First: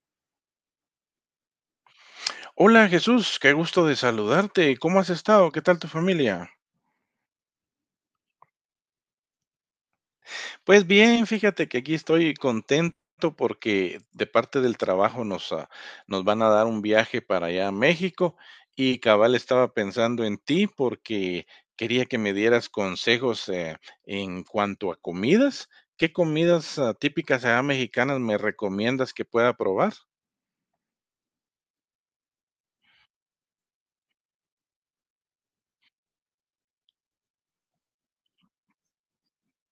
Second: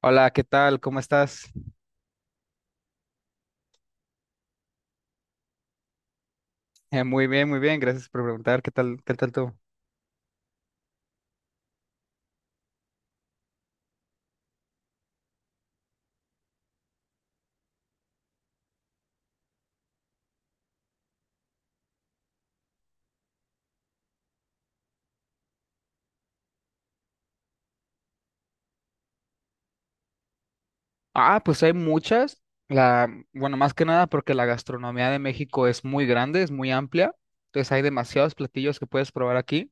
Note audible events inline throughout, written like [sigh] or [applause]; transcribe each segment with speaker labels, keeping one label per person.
Speaker 1: Hola, ¿qué tal? ¿Cómo estás?
Speaker 2: Hola Jesús, qué gusto de saludarte. ¿Cómo has estado? ¿Qué tal tu familia?
Speaker 1: Muy bien, muy bien. Gracias por preguntar. ¿Qué tal? ¿Qué tal tú?
Speaker 2: Pues bien, fíjate que aquí estoy contento porque de parte del trabajo nos van a dar un viaje para allá a México y cabal estaba pensando en ti porque quería que me dieras consejos en cuanto a comidas. ¿Qué comidas típicas allá mexicanas me recomiendas que pueda probar?
Speaker 1: Ah, pues hay muchas. La, bueno, más que nada porque la gastronomía de México es muy grande, es muy amplia. Entonces hay demasiados platillos que puedes probar aquí.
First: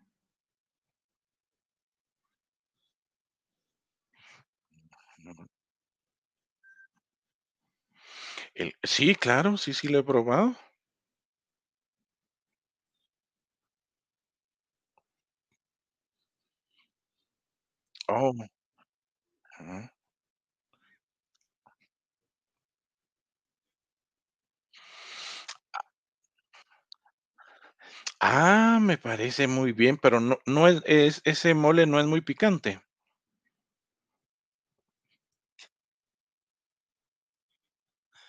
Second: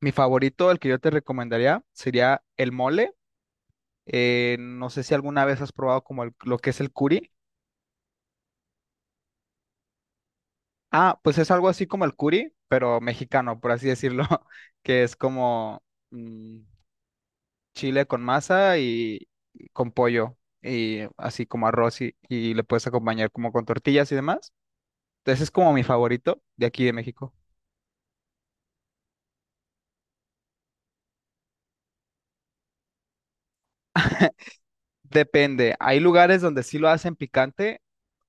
Speaker 1: Mi favorito, el que yo te recomendaría, sería el mole. No sé si alguna vez has probado como lo que es el curi.
Speaker 2: Sí, claro, sí, sí lo he probado.
Speaker 1: Ah, pues es algo así como el curi, pero mexicano, por así decirlo, [laughs] que es como... mm, chile con masa y
Speaker 2: Oh.
Speaker 1: con pollo y así como arroz y le puedes acompañar como con tortillas y demás. Entonces es como mi favorito de aquí de México.
Speaker 2: Ah, me parece muy bien, pero no es es ese mole no es muy picante.
Speaker 1: Depende, hay lugares donde sí lo hacen picante,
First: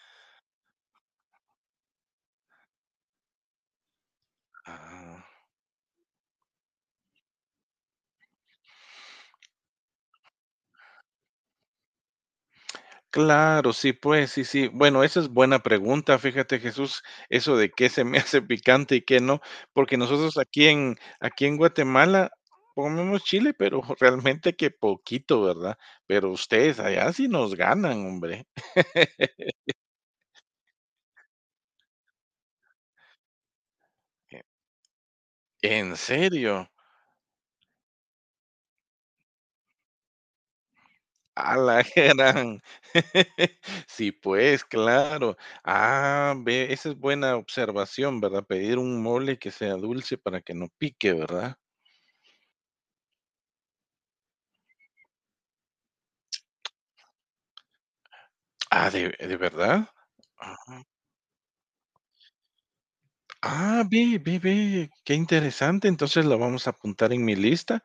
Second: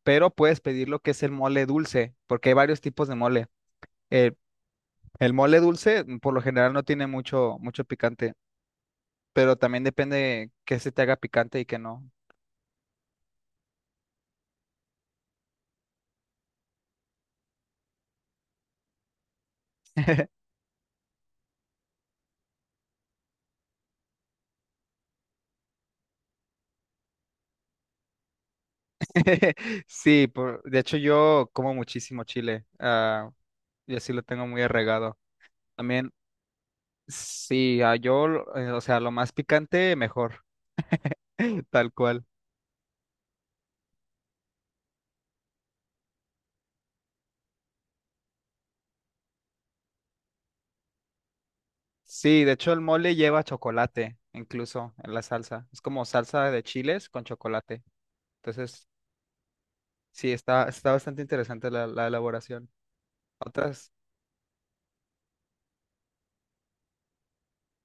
Speaker 1: pero puedes pedir lo que es el mole dulce, porque hay varios tipos de mole. El,
Speaker 2: Ah,
Speaker 1: el mole dulce por lo general no tiene mucho picante, pero también depende qué se te haga picante y qué no.
Speaker 2: claro, sí, pues, sí, sí. Bueno, esa es buena pregunta, fíjate, Jesús, eso de qué se me [laughs] hace picante y qué no, porque nosotros aquí en Guatemala comemos chile, pero [laughs] realmente que poquito, ¿verdad? Pero ustedes allá sí nos ganan, hombre.
Speaker 1: [laughs] Sí, de hecho yo como muchísimo chile, y así lo tengo
Speaker 2: [laughs]
Speaker 1: muy arraigado.
Speaker 2: ¿En
Speaker 1: También
Speaker 2: serio?
Speaker 1: sí, o sea, lo más picante, mejor,
Speaker 2: A
Speaker 1: [laughs]
Speaker 2: la
Speaker 1: tal cual.
Speaker 2: gran. [laughs] Sí, pues, claro. Ah, ve, esa es buena observación, ¿verdad? Pedir un mole que sea dulce para que no pique, ¿verdad?
Speaker 1: Sí, de hecho el mole lleva chocolate, incluso en la salsa. Es como salsa de chiles con chocolate. Entonces,
Speaker 2: Ah, ¿de verdad?
Speaker 1: sí, está bastante interesante la elaboración.
Speaker 2: Ah,
Speaker 1: Otras,
Speaker 2: ve, ve, ve, qué interesante. Entonces lo vamos a apuntar en mi lista.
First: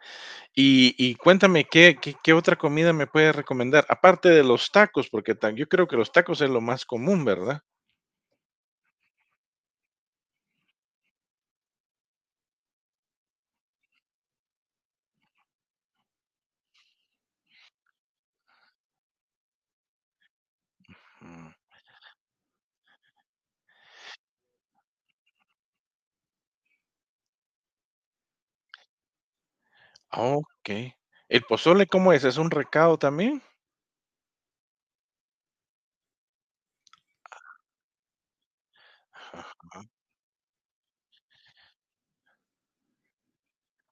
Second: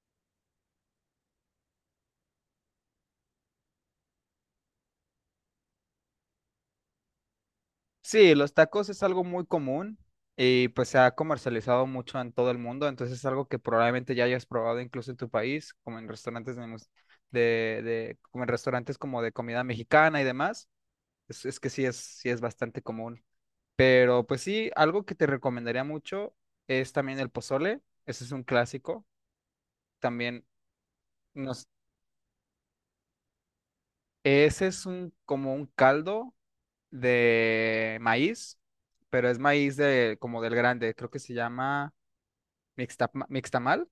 Speaker 2: Y cuéntame, ¿qué otra comida me puedes recomendar? Aparte de los tacos, porque tan yo creo que los tacos es lo más común, ¿verdad?
Speaker 1: sí, los tacos es algo muy común y pues se ha comercializado mucho en todo el mundo. Entonces es algo que probablemente ya hayas probado incluso en tu país, como en restaurantes de, mus- de- como en restaurantes como de comida mexicana y demás.
Speaker 2: Mm,
Speaker 1: Es que sí es, Sí es bastante común. Pero pues sí, algo que te recomendaría mucho es también el pozole. Ese es un clásico. También
Speaker 2: okey. ¿El
Speaker 1: nos,
Speaker 2: pozole cómo es? ¿Es un recado también?
Speaker 1: ese es un como un caldo de maíz, pero es maíz de como del grande, creo que se llama mixtamal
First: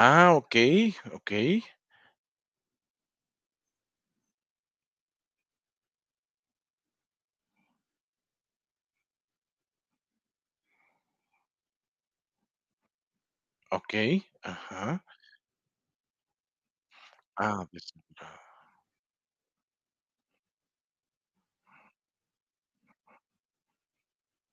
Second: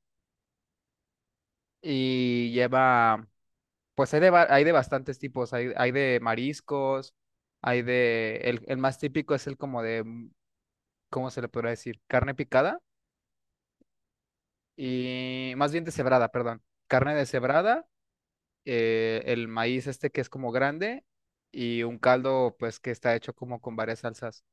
Speaker 2: Ah,
Speaker 1: y lleva pues hay de bastantes tipos, hay de mariscos, hay de el más típico es el como de ¿cómo se le podrá decir? Carne picada
Speaker 2: okey, ajá.
Speaker 1: y más bien deshebrada, perdón. Carne
Speaker 2: Ah,
Speaker 1: deshebrada,
Speaker 2: pues ah.
Speaker 1: el maíz este que es como grande y un caldo pues que está hecho como con varias salsas.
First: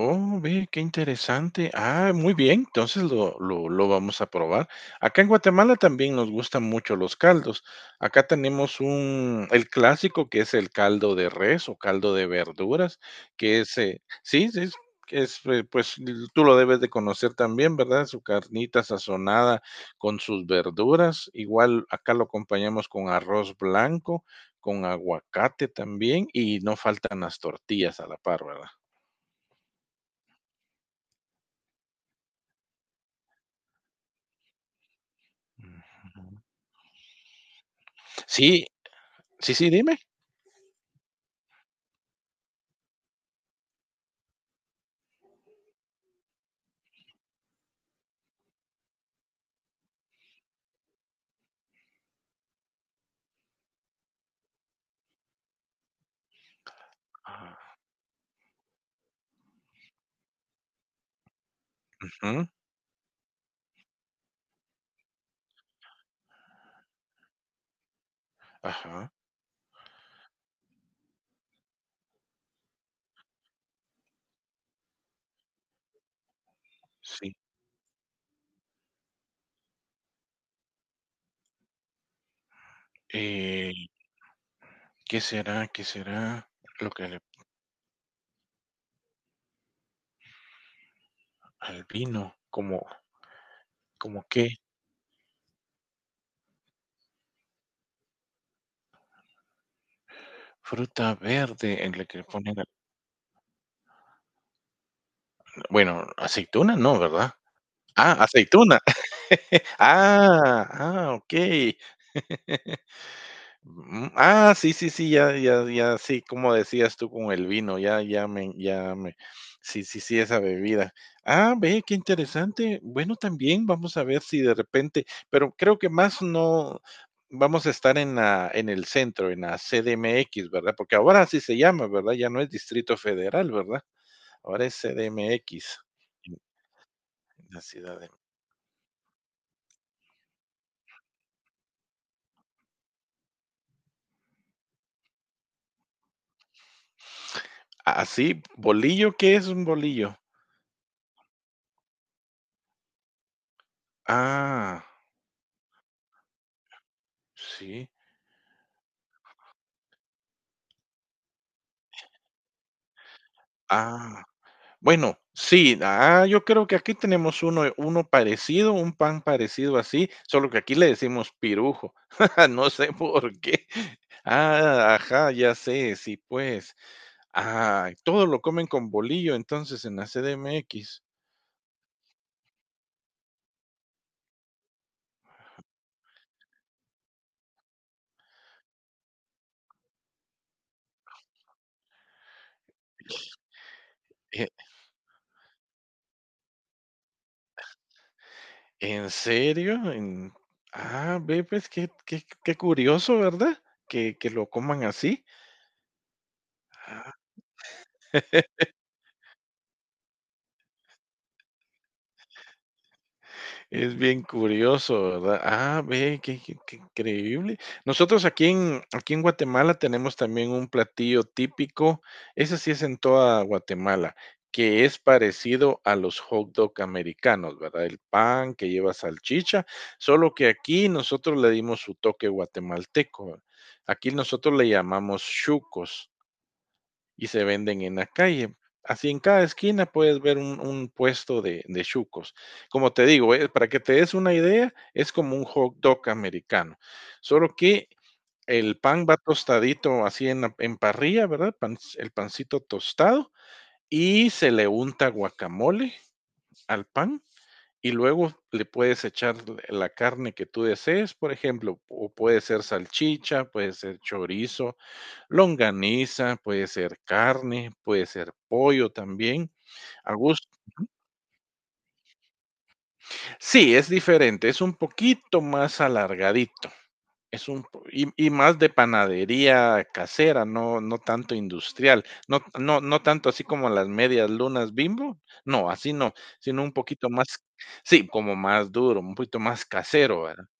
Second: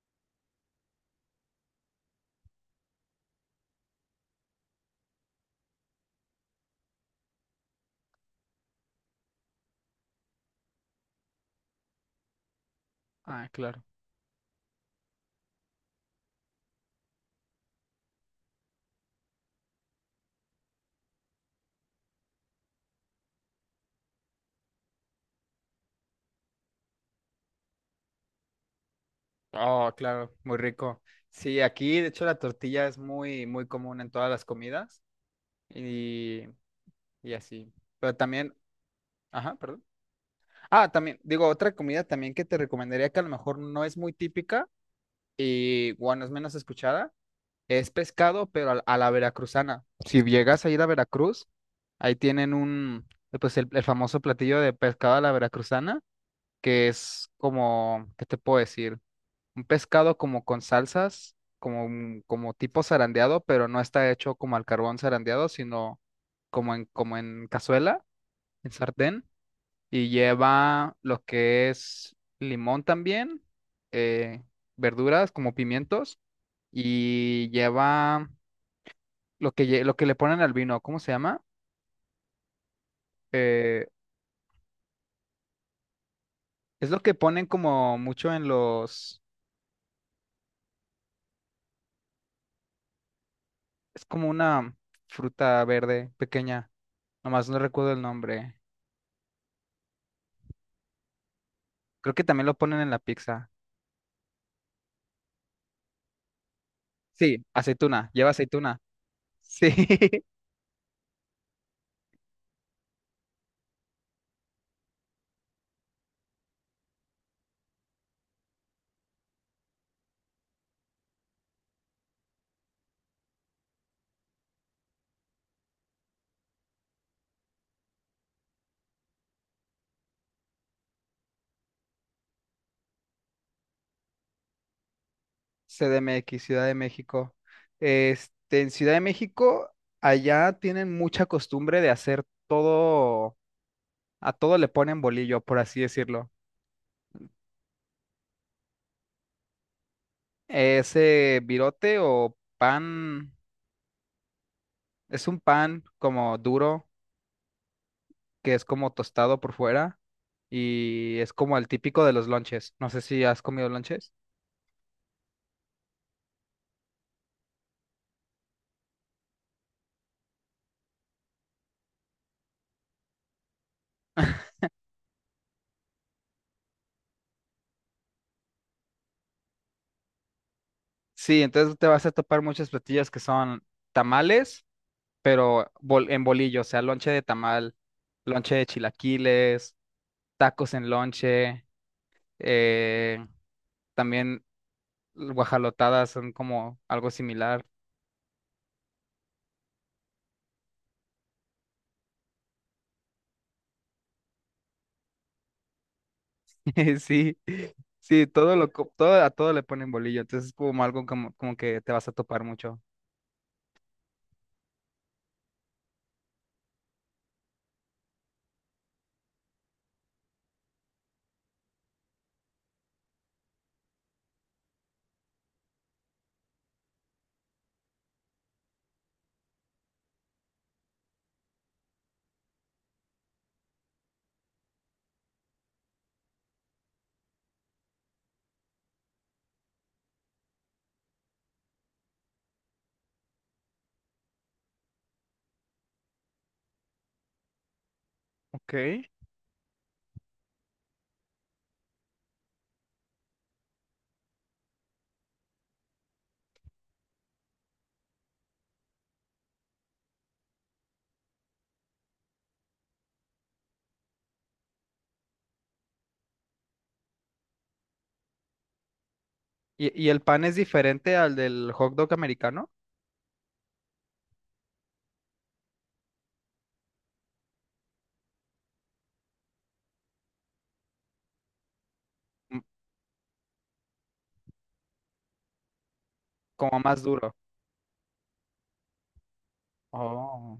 Speaker 2: Oh, ve, qué interesante. Ah, muy bien, entonces lo vamos a probar. Acá en Guatemala también nos gustan mucho los caldos. Acá tenemos un, el clásico que es el caldo de res o caldo de verduras,
Speaker 1: Ah,
Speaker 2: que es,
Speaker 1: claro.
Speaker 2: sí, sí, es, pues tú lo debes de conocer también, ¿verdad? Su carnita sazonada con sus verduras. Igual acá lo acompañamos con arroz blanco, con aguacate también, y no faltan las tortillas a la par, ¿verdad?
Speaker 1: Oh, claro, muy rico. Sí, aquí de hecho la tortilla es muy, muy común en todas las comidas
Speaker 2: Mm.
Speaker 1: y, y así. Pero
Speaker 2: Sí,
Speaker 1: también,
Speaker 2: sí,
Speaker 1: ajá,
Speaker 2: sí,
Speaker 1: perdón.
Speaker 2: dime.
Speaker 1: Ah, también, digo, otra comida también que te recomendaría que a lo mejor no es muy típica y bueno, es menos escuchada. Es pescado, pero a la veracruzana. Si llegas a ir a Veracruz, ahí tienen un, pues el famoso platillo de pescado a la veracruzana, que es como, ¿qué te puedo decir? Un pescado como con salsas, como,
Speaker 2: Ajá,
Speaker 1: como tipo zarandeado, pero no está hecho como al carbón zarandeado, sino como en, como en cazuela, en
Speaker 2: ajá,
Speaker 1: sartén, y lleva lo que es limón también, eh, verduras como pimientos,
Speaker 2: sí.
Speaker 1: y lleva lo que, lo que le ponen al vino, ¿cómo se llama? Eh,
Speaker 2: Eh, qué será
Speaker 1: es
Speaker 2: lo
Speaker 1: lo
Speaker 2: que
Speaker 1: que
Speaker 2: le
Speaker 1: ponen como mucho en los,
Speaker 2: al vino? ¿Como
Speaker 1: es
Speaker 2: como
Speaker 1: como
Speaker 2: qué
Speaker 1: una fruta verde pequeña, nomás no recuerdo el nombre.
Speaker 2: fruta verde en la
Speaker 1: Creo
Speaker 2: que
Speaker 1: que
Speaker 2: le
Speaker 1: también lo
Speaker 2: ponen a
Speaker 1: ponen en la pizza.
Speaker 2: bueno, aceituna no, ¿verdad?
Speaker 1: Sí, aceituna,
Speaker 2: Ah,
Speaker 1: lleva aceituna.
Speaker 2: aceituna. [laughs]
Speaker 1: Sí, [laughs]
Speaker 2: Ah, ah, okey. Mm, ah, sí, sí, sí, ya, ya, ya, sí, como decías tú con el vino, ya me, sí, sí, sí, esa bebida. Ah, ve, qué interesante. Bueno, también vamos a ver si de repente, pero creo que más no vamos a estar en el centro, en la CDMX, ¿verdad? Porque ahora así se llama, ¿verdad? Ya no es Distrito Federal, ¿verdad? Ahora es CDMX, en
Speaker 1: CDMX, Ciudad de México.
Speaker 2: la ciudad de...
Speaker 1: Este, en Ciudad de México, allá tienen mucha costumbre de hacer todo, a todo le ponen bolillo, por así decirlo.
Speaker 2: Ah, sí, bolillo, ¿qué es un bolillo?
Speaker 1: Ese virote o pan.
Speaker 2: Ah,
Speaker 1: Es un pan como duro,
Speaker 2: sí.
Speaker 1: que es como tostado por fuera y es como el típico de los lonches. No sé si has comido lonches.
Speaker 2: Ah. Bueno, sí, yo creo que aquí tenemos uno parecido, un pan parecido así, solo que aquí le decimos pirujo. [laughs] No sé por qué. Ah, ajá, ya sé, sí, pues. Ah, todo lo comen con bolillo, entonces, en la CDMX.
Speaker 1: Sí, entonces te vas a topar muchos platillos que son tamales, pero en bolillo, o sea, lonche de tamal, lonche de chilaquiles, tacos en lonche, eh, también
Speaker 2: ¿E
Speaker 1: guajalotadas son como algo similar.
Speaker 2: en serio? En ah, ve, pues, qué curioso, ¿verdad? Que lo coman así.
Speaker 1: [laughs] Sí, sí,
Speaker 2: [laughs]
Speaker 1: todo todo, a todo le ponen bolillo, entonces es como algo como, como que te vas a topar mucho.
Speaker 2: Es bien curioso, ¿verdad? Ah, ve, qué increíble. Nosotros aquí en Guatemala tenemos también un platillo típico, ese sí es en toda Guatemala, que es parecido a los hot dog americanos, ¿verdad? El pan que lleva salchicha, solo que aquí nosotros le dimos su toque guatemalteco. Aquí nosotros le llamamos chucos y se venden en la calle. Así en cada esquina puedes ver un puesto de chucos. Como te digo, para que te des una idea, es como un hot dog americano. Solo que el pan
Speaker 1: Ok.
Speaker 2: va tostadito así en parrilla, ¿verdad? El pancito tostado y se le unta guacamole al pan y luego le puedes echar la carne que tú desees, por ejemplo, o puede ser salchicha, puede ser chorizo, longaniza, puede ser carne, puede ser pollo también,
Speaker 1: Y
Speaker 2: a
Speaker 1: el pan
Speaker 2: gusto.
Speaker 1: es diferente al del hot dog americano?
Speaker 2: Sí, es diferente, es un poquito más alargadito, es un po y más de panadería casera, no tanto industrial, no
Speaker 1: Mm,
Speaker 2: no no tanto así como las medias lunas Bimbo, no, así no, sino un
Speaker 1: como más
Speaker 2: poquito más
Speaker 1: duro.
Speaker 2: sí, como más duro, un poquito más casero, ¿verdad?
Speaker 1: Oh,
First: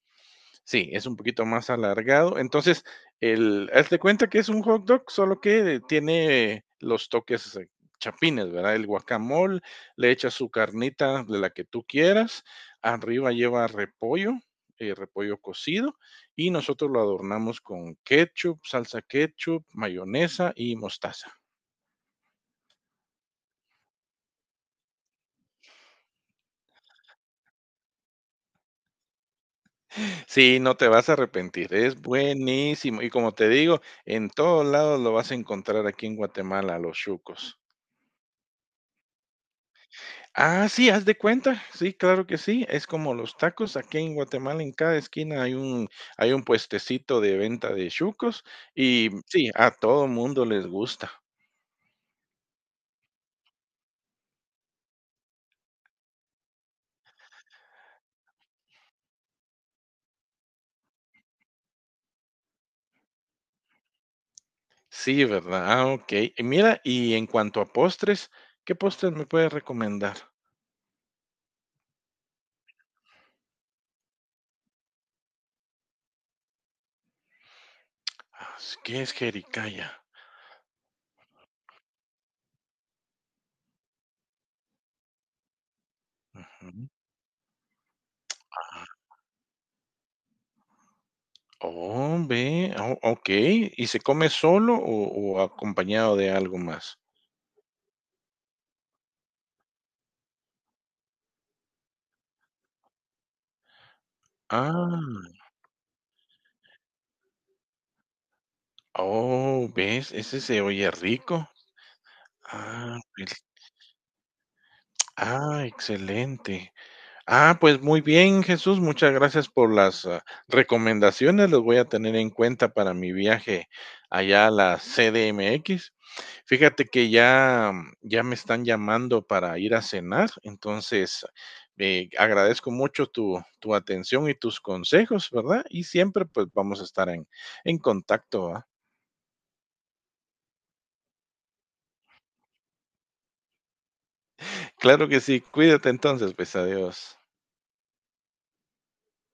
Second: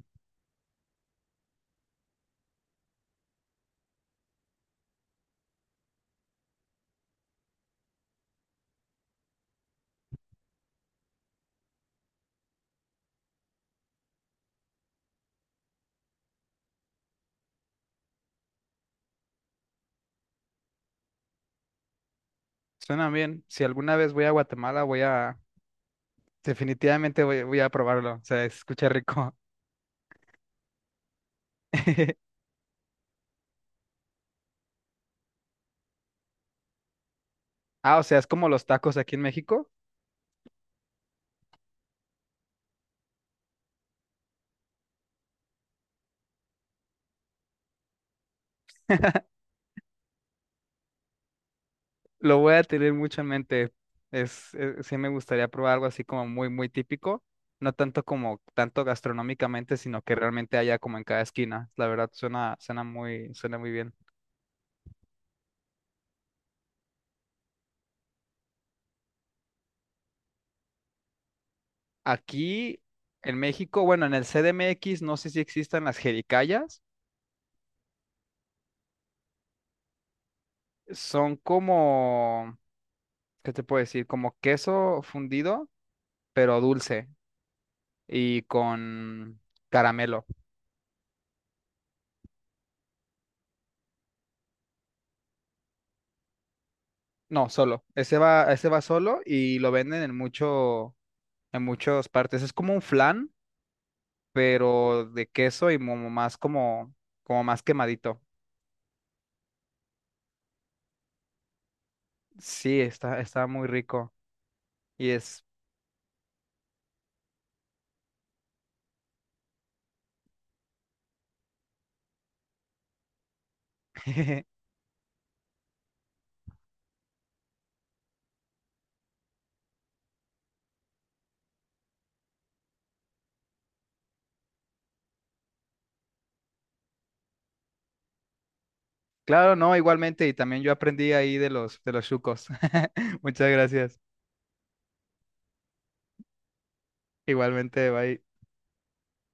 Speaker 2: Sí, es un poquito más alargado. Entonces, haz de cuenta que es un hot dog, solo que tiene los toques chapines, ¿verdad? El guacamole, le echas su carnita de la que tú quieras, arriba lleva repollo, repollo cocido, y nosotros lo adornamos con ketchup, salsa ketchup, mayonesa y mostaza.
Speaker 1: suena bien. Si alguna vez voy a Guatemala, voy a... Definitivamente voy, voy a probarlo. O sea, escucha rico.
Speaker 2: Sí, no te vas a arrepentir, es
Speaker 1: [laughs]
Speaker 2: buenísimo. Y como te digo, en todos lados lo vas a encontrar aquí en Guatemala, los chucos.
Speaker 1: Ah, o sea, es como los tacos aquí en México.
Speaker 2: Ah, sí, haz de cuenta. Sí, claro que sí. Es como los tacos. Aquí en Guatemala, en cada esquina hay un puestecito de venta de chucos y sí, a todo mundo les gusta.
Speaker 1: Lo voy a tener mucho en mente. Sí me gustaría probar algo así como muy, muy típico. No tanto como tanto gastronómicamente, sino que realmente haya como en cada esquina. La verdad, suena, suena muy bien.
Speaker 2: Sí, ¿verdad? Ah, ok. Y mira, y en cuanto a postres, ¿qué postres me puedes recomendar?
Speaker 1: Aquí en México, bueno, en el CDMX, no sé si existan las jericayas.
Speaker 2: Ah, ¿qué es jericaya?
Speaker 1: Son como, ¿qué te puedo decir? Como queso fundido, pero
Speaker 2: Ujú.
Speaker 1: dulce y con caramelo.
Speaker 2: Oh, ve, o okey, ¿y se come solo o acompañado de algo más?
Speaker 1: No, solo. Ese va solo y lo venden en mucho, en muchas partes. Es como un flan,
Speaker 2: Ah,
Speaker 1: pero de queso y como más como, como más quemadito.
Speaker 2: oh, ¿ves? Ese se oye rico.
Speaker 1: Sí,
Speaker 2: Ah,
Speaker 1: está,
Speaker 2: pues,
Speaker 1: está muy rico. Y es.
Speaker 2: ah, excelente. Ah, pues, muy bien, Jesús, muchas gracias por recomendaciones. Los voy a tener en cuenta para mi viaje allá a
Speaker 1: [laughs]
Speaker 2: la CDMX. Fíjate que ya, mm, ya me están llamando para ir a cenar, entonces agradezco mucho tu atención y tus consejos, ¿verdad? Y siempre pues vamos a estar en contacto, ¿va?
Speaker 1: Claro, no, igualmente, y también yo aprendí ahí de los chucos. [laughs] Muchas gracias.
Speaker 2: Claro que sí, cuídate entonces, pues adiós.
Speaker 1: Igualmente, bye.